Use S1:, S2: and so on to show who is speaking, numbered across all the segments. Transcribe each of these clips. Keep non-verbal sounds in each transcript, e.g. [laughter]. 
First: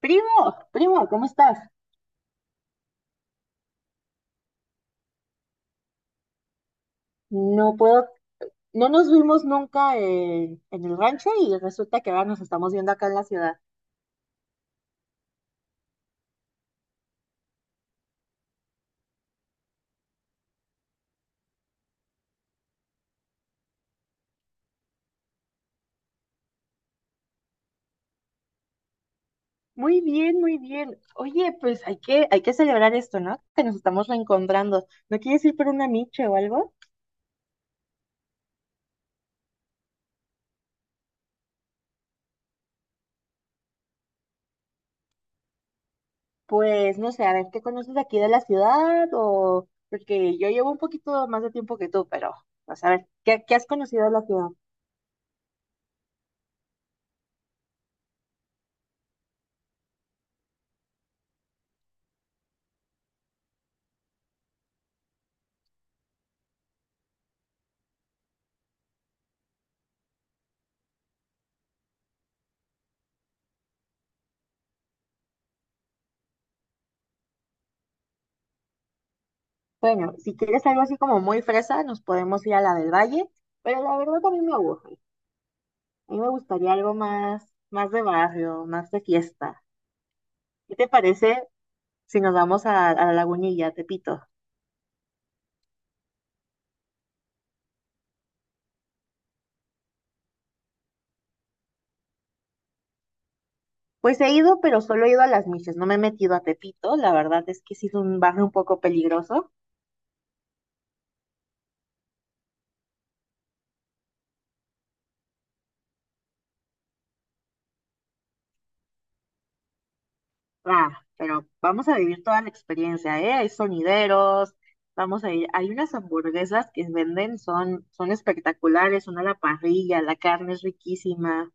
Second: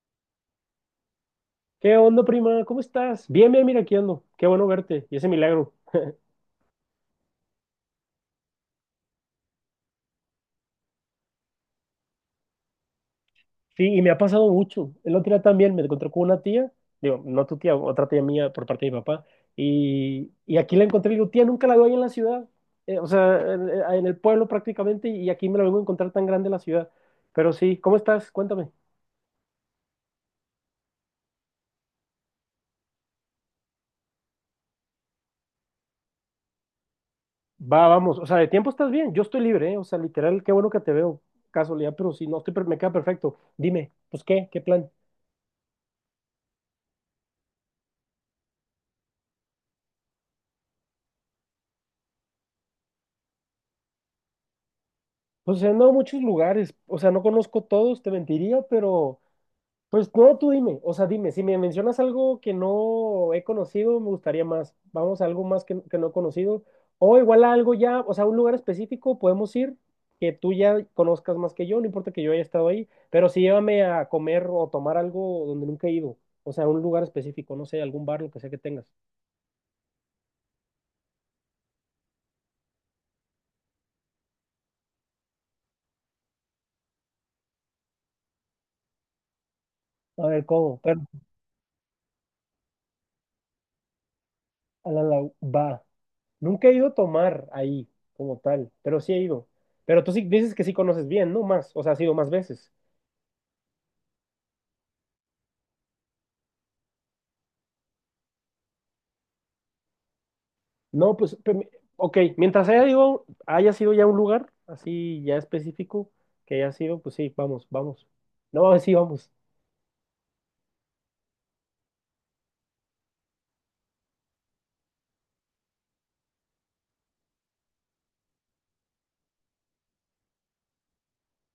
S1: Primo, primo, ¿cómo estás?
S2: ¿Qué onda, prima? ¿Cómo estás? Bien, bien, mira, aquí ando. Qué bueno verte. Y ese milagro.
S1: No puedo, no nos vimos nunca en el rancho y resulta que ahora nos estamos viendo acá en la ciudad.
S2: Sí, y me ha pasado mucho. El otro día también me encontré con una tía, digo, no tu tía, otra tía mía por parte de mi papá. Y aquí la encontré y digo, tía, nunca la veo ahí en la ciudad. O sea, en el pueblo prácticamente, y aquí me la vengo a encontrar tan grande en la ciudad. Pero sí, ¿cómo estás? Cuéntame.
S1: Muy bien, muy bien. Oye, pues hay que celebrar esto, ¿no? Que nos estamos reencontrando. ¿No quieres ir por una miche o algo?
S2: Va, vamos. O sea, de tiempo estás bien. Yo estoy libre, ¿eh? O sea, literal, qué bueno que te veo. Casualidad, pero si no, me queda perfecto. Dime, pues, ¿qué? ¿Qué plan?
S1: Pues no sé, a ver, ¿qué conoces de aquí de la ciudad? O porque yo llevo un poquito más de tiempo que tú, pero vas a ver, ¿qué has conocido de la ciudad?
S2: Pues he andado a muchos lugares, o sea, no conozco todos, te mentiría, pero pues no, tú dime, o sea, dime, si me mencionas algo que no he conocido, me gustaría más. Vamos a algo más que no he conocido, o igual a algo ya, o sea, un lugar específico podemos ir que tú ya conozcas más que yo, no importa que yo haya estado ahí, pero sí llévame a comer o tomar algo donde nunca he ido, o sea, un lugar específico, no sé, algún bar, lo que sea que tengas.
S1: Bueno, si quieres algo así como muy fresa, nos podemos ir a la del Valle, pero la verdad a mí me aburre. A mí me gustaría algo más, más de barrio, más de fiesta.
S2: A ver,
S1: ¿Qué
S2: ¿cómo?
S1: te
S2: Pero
S1: parece si nos vamos a la Lagunilla, a Tepito?
S2: Va. Nunca he ido a tomar ahí, como tal, pero sí he ido. Pero tú sí dices que sí conoces bien, ¿no? Más, o sea, has ido más veces.
S1: Pues he ido, pero solo he ido a Las Miches, no me he metido a Tepito. La verdad es que sí es un barrio un poco peligroso.
S2: No, pues, ok, mientras haya ido, haya sido ya un lugar así ya específico que haya sido, pues sí, vamos, vamos. No, [laughs] sí, vamos.
S1: Ah, pero vamos a vivir toda la experiencia, ¿eh? Hay sonideros, vamos a ir. Hay unas hamburguesas que venden, son espectaculares, son a la parrilla, la carne es riquísima.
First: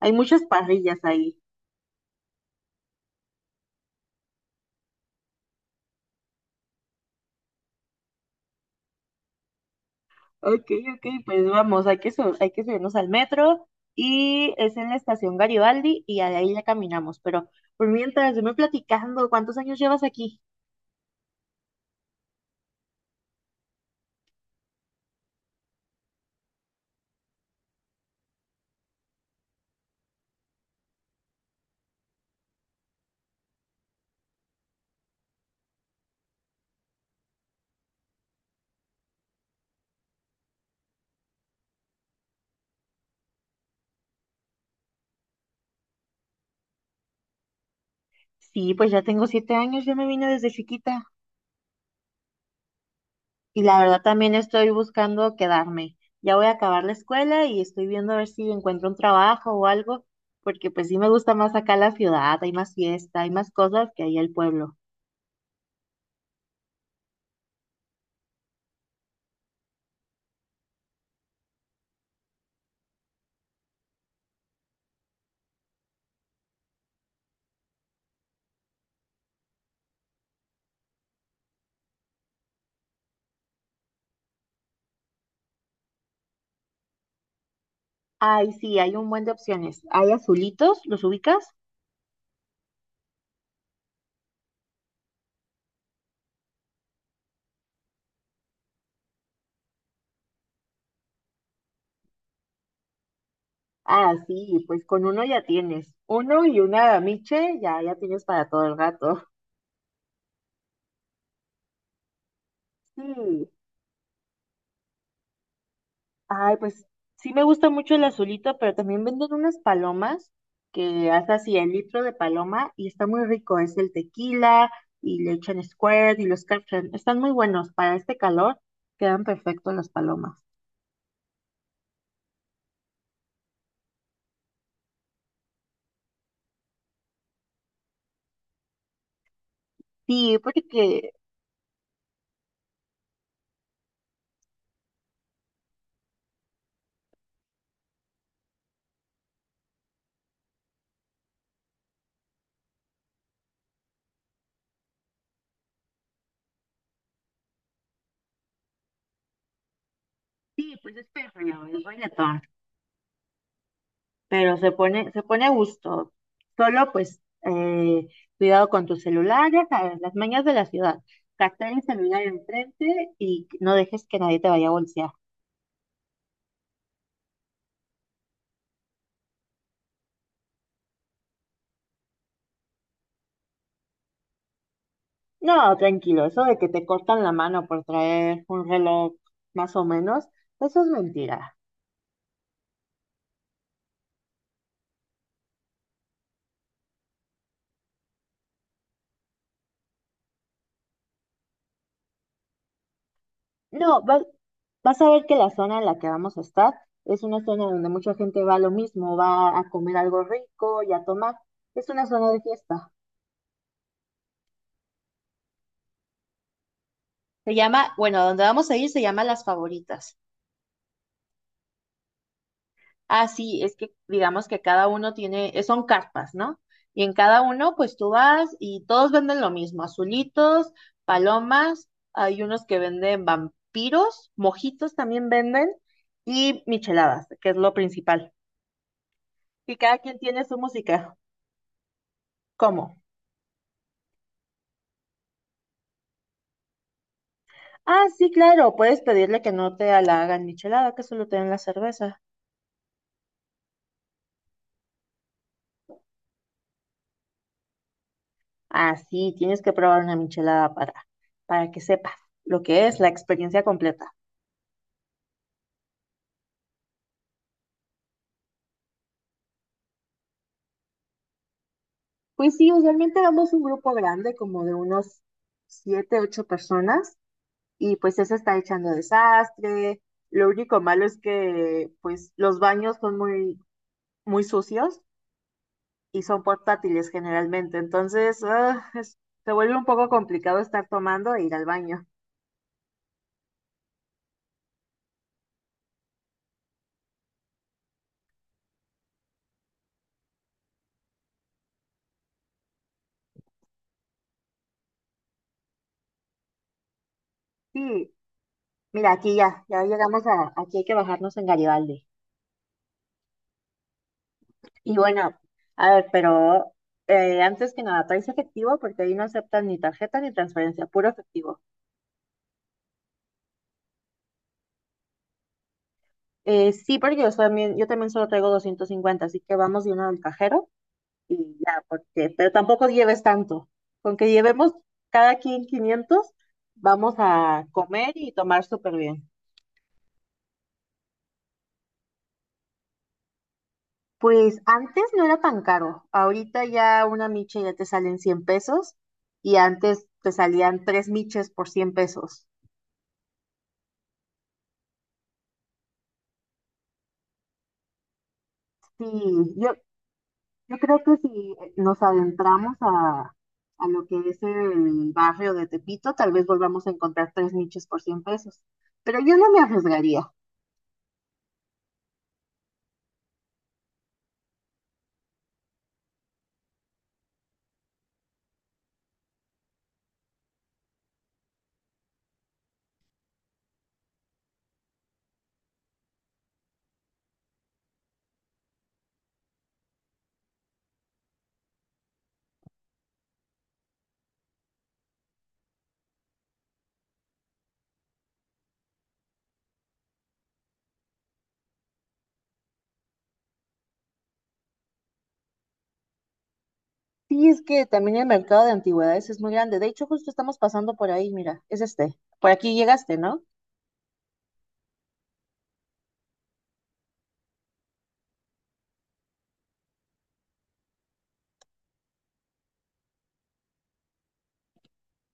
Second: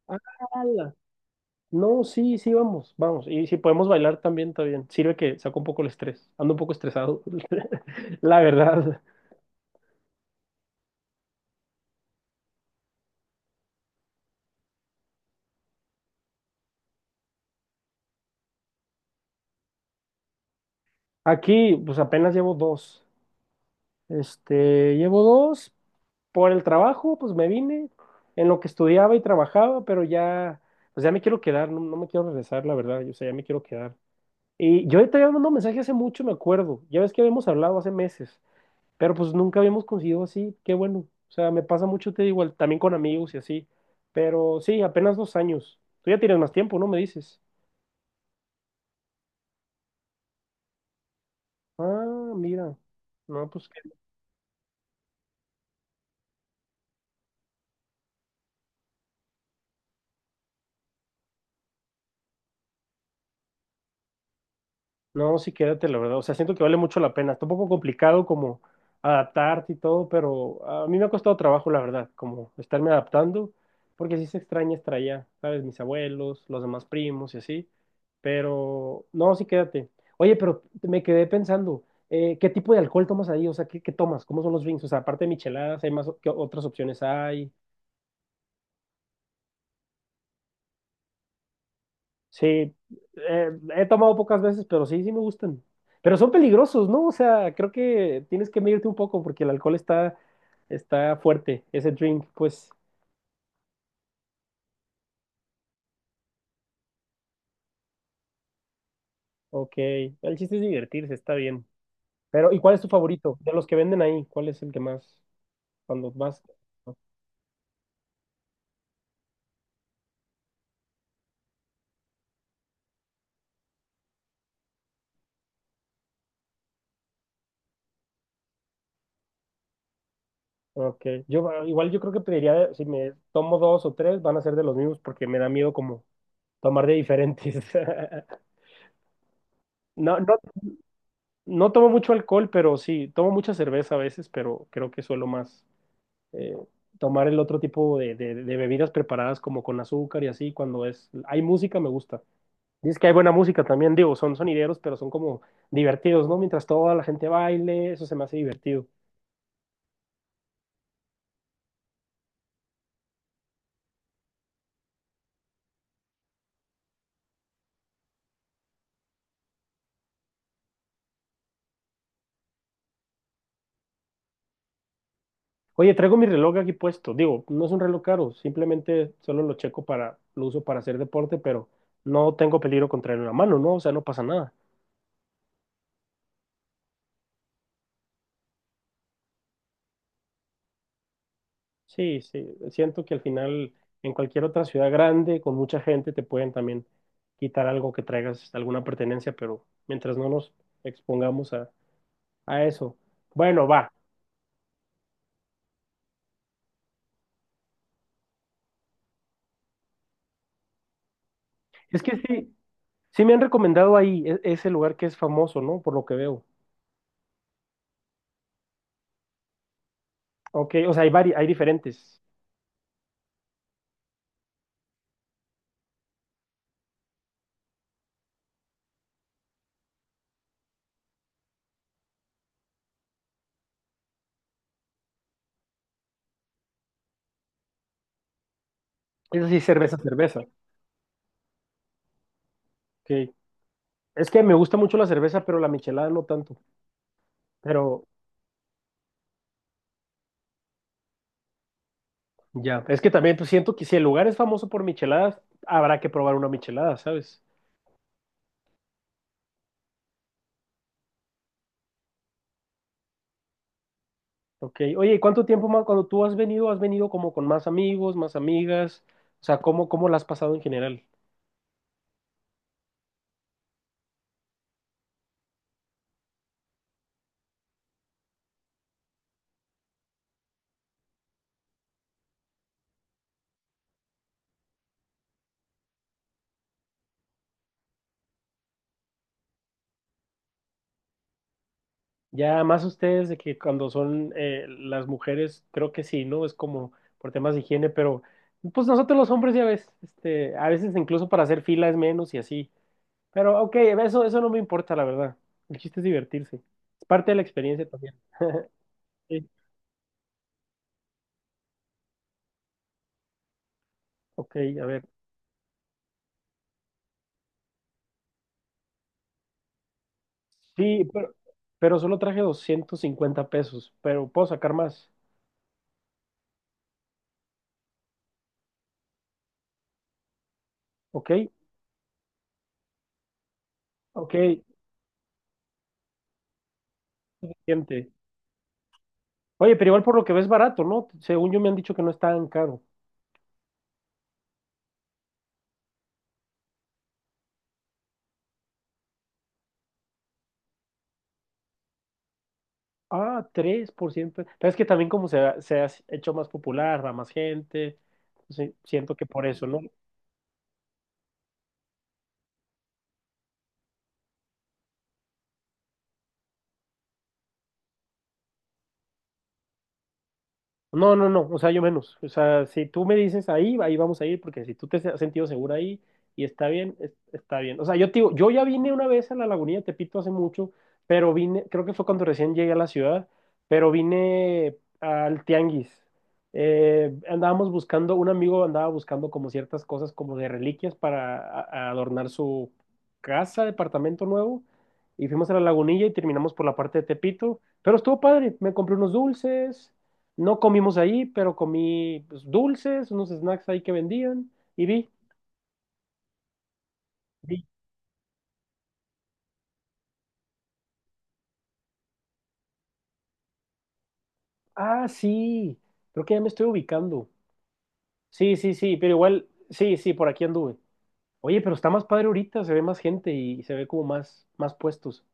S1: Hay muchas
S2: ¡Hala!
S1: parrillas ahí.
S2: No, sí, sí, vamos, vamos. Y si podemos bailar también, está bien. Sirve que saco un poco el estrés. Ando un poco estresado, [laughs] la verdad.
S1: Ok, ok, pues vamos, hay que subirnos al metro y es en la estación Garibaldi y de ahí ya caminamos. Pero por mientras, yo me platicando, ¿cuántos años llevas aquí?
S2: Aquí, pues apenas llevo dos. Este, llevo dos. Por el trabajo, pues me vine en lo que estudiaba y trabajaba, pero ya, pues ya me quiero quedar, no, no me quiero regresar, la verdad, yo, o sea, ya me quiero quedar. Y yo te había mandado un mensaje hace mucho, me acuerdo, ya ves que habíamos hablado hace meses, pero pues nunca habíamos conseguido así, qué bueno, o sea, me pasa mucho, te digo, también con amigos y así, pero sí, apenas dos años, tú ya tienes más tiempo, ¿no? Me dices,
S1: Sí, pues ya tengo 7 años, yo me vine desde chiquita
S2: ah, mira, no,
S1: y
S2: pues.
S1: la verdad también estoy buscando quedarme. Ya voy a acabar la escuela y estoy viendo a ver si encuentro un trabajo o algo, porque pues sí me gusta más acá la ciudad, hay más fiesta, hay más cosas que ahí el pueblo.
S2: No, sí, quédate, la verdad. O sea, siento que vale mucho la pena. Está un poco complicado como adaptarte y todo, pero a mí me ha costado trabajo, la verdad, como estarme adaptando, porque sí se extraña estar allá, ¿sabes? Mis abuelos, los demás primos y así. Pero, no, sí, quédate. Oye, pero me quedé pensando, ¿qué tipo de alcohol tomas ahí? O sea, ¿qué, qué tomas? ¿Cómo son los drinks? O sea, aparte de micheladas, ¿hay más, qué otras opciones hay?
S1: Ay, sí, hay un buen de opciones. Hay azulitos, ¿los ubicas?
S2: Sí, he tomado pocas veces, pero sí, sí me gustan. Pero son peligrosos, ¿no? O sea, creo que tienes que medirte un poco porque el alcohol está fuerte, ese drink, pues.
S1: Ah, sí, pues con uno ya tienes. Uno y una miche ya, ya tienes para todo el gato. [laughs]
S2: Ok, el chiste es divertirse, está bien. Pero, ¿y cuál es tu favorito?
S1: Sí.
S2: De los que venden ahí, ¿cuál es el que más, cuando más?
S1: Ay, pues sí me gusta mucho el azulito, pero también venden unas palomas que hasta así el litro de paloma y está muy rico. Es el tequila y le echan Squirt y los Captain. Están muy buenos. Para este calor quedan perfectos las palomas.
S2: Ok, yo igual yo creo que pediría, si me tomo dos o tres, van a ser de los mismos porque me da miedo como tomar de diferentes. [laughs] No, no.
S1: Sí, porque
S2: No tomo mucho alcohol, pero sí, tomo mucha cerveza a veces, pero creo que suelo más eh, tomar el otro tipo de bebidas preparadas como con azúcar y así, cuando es, hay música me gusta. Dices que hay buena música también, digo, son sonideros, pero son como divertidos, ¿no? Mientras toda la gente baile, eso se me hace divertido.
S1: sí, pues es perreo, es reggaetón. Pero se pone a gusto. Solo pues cuidado con tus celulares, ¿sabes? Las mañas de la ciudad. Captar el celular enfrente y no dejes que nadie te vaya a bolsear.
S2: Oye, traigo mi reloj aquí puesto, digo, no es un reloj caro, simplemente solo lo checo para, lo uso para hacer deporte, pero no tengo peligro contra la mano, ¿no? O sea, no pasa nada.
S1: No, tranquilo, eso de que te cortan la mano por traer un reloj más o menos, eso es mentira.
S2: Sí, sí, siento que al final en cualquier otra ciudad grande con mucha gente te pueden también quitar algo que traigas, alguna pertenencia, pero mientras no nos expongamos a eso. Bueno, va.
S1: No, vas a ver que la zona en la que vamos a estar es una zona donde mucha gente va a lo mismo, va a comer algo rico y a tomar. Es
S2: Es
S1: una
S2: que
S1: zona de
S2: sí,
S1: fiesta.
S2: sí me han recomendado ahí ese lugar que es famoso, ¿no? Por lo que veo.
S1: Se llama, bueno, donde vamos a ir se llama Las Favoritas.
S2: Ok, o sea, hay diferentes.
S1: Ah, sí, es que digamos que cada uno tiene, son carpas, ¿no? Y en cada uno, pues tú vas y todos venden lo mismo, azulitos, palomas, hay unos que venden vampiros, mojitos también venden y micheladas, que es lo principal.
S2: Es así,
S1: Y
S2: cerveza,
S1: cada quien
S2: cerveza.
S1: tiene su música. ¿Cómo?
S2: Ok. Es que me gusta mucho la cerveza, pero la michelada no tanto.
S1: Ah,
S2: Pero
S1: sí, claro, puedes pedirle que no te la hagan michelada, que solo te den la cerveza.
S2: ya, es que también pues, siento que si el lugar es famoso por micheladas, habrá que probar una michelada, ¿sabes?
S1: Ah, sí, tienes que probar una michelada para, que sepas lo que es la experiencia completa.
S2: Ok, oye, ¿y cuánto tiempo más cuando tú has venido? ¿Has venido como con más amigos, más amigas? O sea, ¿cómo, cómo la has pasado en general?
S1: Pues sí, usualmente vamos un grupo grande, como de unos siete, ocho personas, y pues eso está echando desastre. Lo único malo es que pues los baños son muy, muy sucios y son portátiles generalmente, entonces se vuelve un poco complicado estar tomando e ir al baño.
S2: Ya más ustedes de que cuando son las mujeres, creo que sí, ¿no? Es como por temas de higiene, pero pues nosotros los hombres ya ves, este, a veces incluso para hacer fila es menos y así. Pero ok, eso no me importa, la verdad. El chiste es divertirse. Es parte de la experiencia
S1: Sí,
S2: también. [laughs]
S1: mira, aquí
S2: Sí,
S1: ya, ya llegamos a, aquí hay que bajarnos en Garibaldi.
S2: ok, a
S1: Y
S2: ver.
S1: bueno, a ver, pero antes que nada, ¿traes efectivo? Porque ahí no aceptan ni tarjeta ni transferencia,
S2: Sí,
S1: puro
S2: pero,
S1: efectivo.
S2: pero solo traje 250 pesos, pero puedo sacar más,
S1: Sí, porque yo también solo traigo 250, así que vamos de uno al cajero
S2: ¿ok?
S1: y ya, porque, pero tampoco lleves tanto. Con que
S2: Ok,
S1: llevemos cada quien 500, vamos a
S2: gente.
S1: comer y tomar súper bien.
S2: Oye, pero igual por lo que ves barato, ¿no? Según yo me han dicho que no es tan caro.
S1: Pues antes no era tan caro. Ahorita ya una micha ya te salen 100 pesos y antes te salían 3 miches por 100 pesos.
S2: Ah, 3%. Pero es que también como se ha hecho más popular, va más gente. Sí,
S1: Sí,
S2: siento que por eso,
S1: yo,
S2: ¿no?
S1: Yo creo que si nos adentramos a lo que es el barrio de Tepito, tal vez volvamos a encontrar 3 nichos por 100 pesos. Pero yo no me arriesgaría.
S2: No, no, no, o sea, yo menos. O sea, si tú me dices ahí, ahí vamos a ir, porque si tú te has sentido segura ahí y está bien, está bien. O sea, yo te digo, yo ya vine una vez a la Lagunilla de Tepito hace mucho, pero vine, creo que fue cuando recién llegué a la ciudad, pero vine al Tianguis. Andábamos buscando, un amigo andaba buscando como ciertas cosas como de reliquias para a adornar su casa, departamento nuevo, y fuimos a la Lagunilla y terminamos por la parte de Tepito, pero estuvo padre, me compré unos dulces. No comimos ahí, pero comí pues, dulces, unos snacks ahí que vendían y vi,
S1: Sí, es
S2: vi.
S1: que también el mercado de antigüedades es muy grande. De hecho, justo estamos pasando por ahí, mira, es este. Por aquí llegaste, ¿no?
S2: Ah, sí, creo que ya me estoy ubicando. Sí, sí, sí, pero igual, sí, sí, por aquí anduve. Oye, pero está más padre ahorita, se ve más gente y se ve como más, más puestos.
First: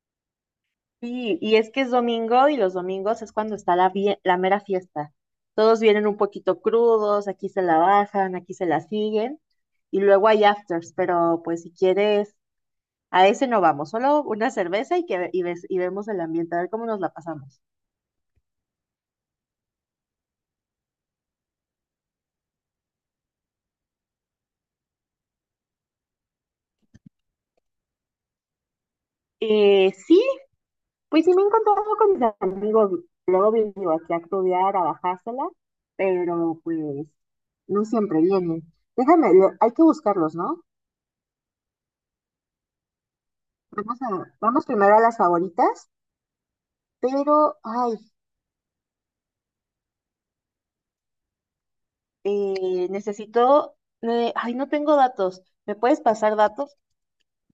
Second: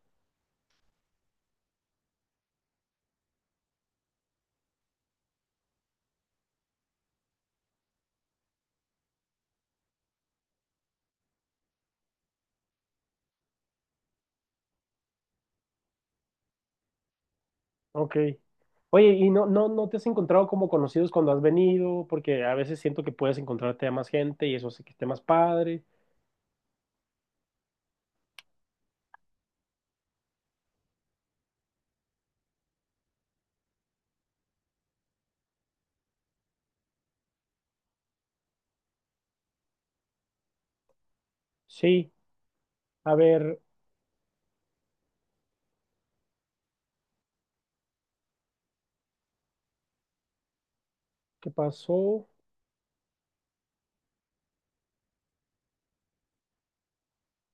S1: Sí, y es que es domingo y los domingos es cuando está la, la mera fiesta. Todos vienen un poquito crudos, aquí se la bajan, aquí se la siguen y luego hay afters, pero pues si quieres A ese no vamos, solo una cerveza y, que, y, y vemos el ambiente, a ver cómo nos la pasamos.
S2: Ok. Oye, ¿y no, no, no te has encontrado como conocidos cuando has venido? Porque a veces siento que puedes encontrarte a más gente y eso hace que esté más padre.
S1: Sí, pues sí me he encontrado con mis amigos. Luego vengo aquí a estudiar, a bajársela, pero pues no siempre vienen. Déjame, hay que buscarlos, ¿no?
S2: Sí, a ver,
S1: Vamos a, vamos primero a las favoritas, pero, ay,
S2: ¿qué pasó?
S1: Necesito, ay, no tengo datos. ¿Me puedes pasar datos?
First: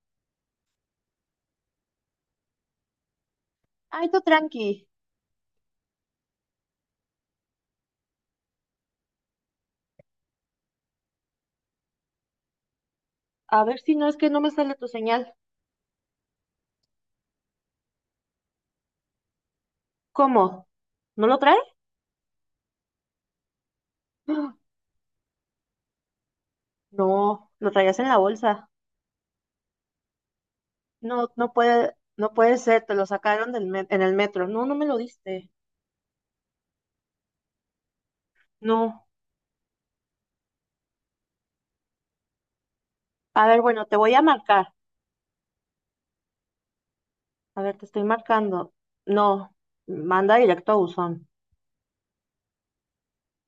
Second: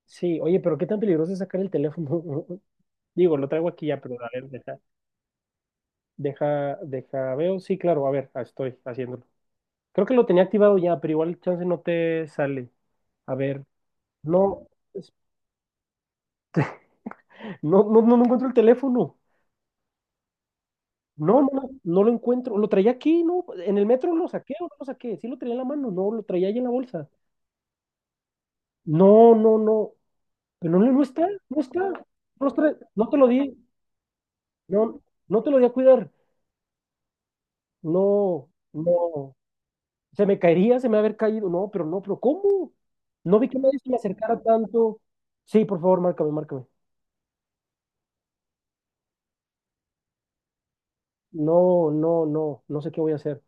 S2: Sí, oye, pero qué tan peligroso es sacar el teléfono. [laughs] Digo, lo traigo aquí ya,
S1: Ay,
S2: pero
S1: tú
S2: a ver,
S1: tranqui.
S2: deja, deja, deja, veo. Sí, claro, a ver, estoy haciéndolo. Creo que lo tenía activado ya, pero igual chance no te sale. A
S1: A
S2: ver,
S1: ver si no es que no me
S2: no,
S1: sale tu
S2: es-
S1: señal.
S2: no, no, no, no encuentro el teléfono.
S1: ¿Cómo? ¿No lo
S2: No, no,
S1: trae?
S2: no, no lo encuentro. Lo traía aquí, ¿no? En el metro lo saqué o
S1: [gasps]
S2: no lo saqué. Sí lo traía en la mano, no, lo traía ahí en la bolsa.
S1: No, lo traías en la bolsa.
S2: No, no, no. Pero no, no está,
S1: No, no
S2: no está.
S1: puede,
S2: No,
S1: no puede ser, te lo
S2: no te lo
S1: sacaron
S2: di.
S1: del en el metro. No, no me lo
S2: No, no te
S1: diste.
S2: lo di a cuidar. No,
S1: No.
S2: no. Se me caería, se me va a haber caído. No, pero no, pero ¿cómo? No
S1: A
S2: vi que
S1: ver,
S2: nadie
S1: bueno,
S2: se me
S1: te voy a
S2: acercara
S1: marcar.
S2: tanto. Sí, por favor, márcame, márcame.
S1: A ver, te estoy marcando. No, manda directo a buzón.
S2: No, no, no, no sé qué voy a hacer.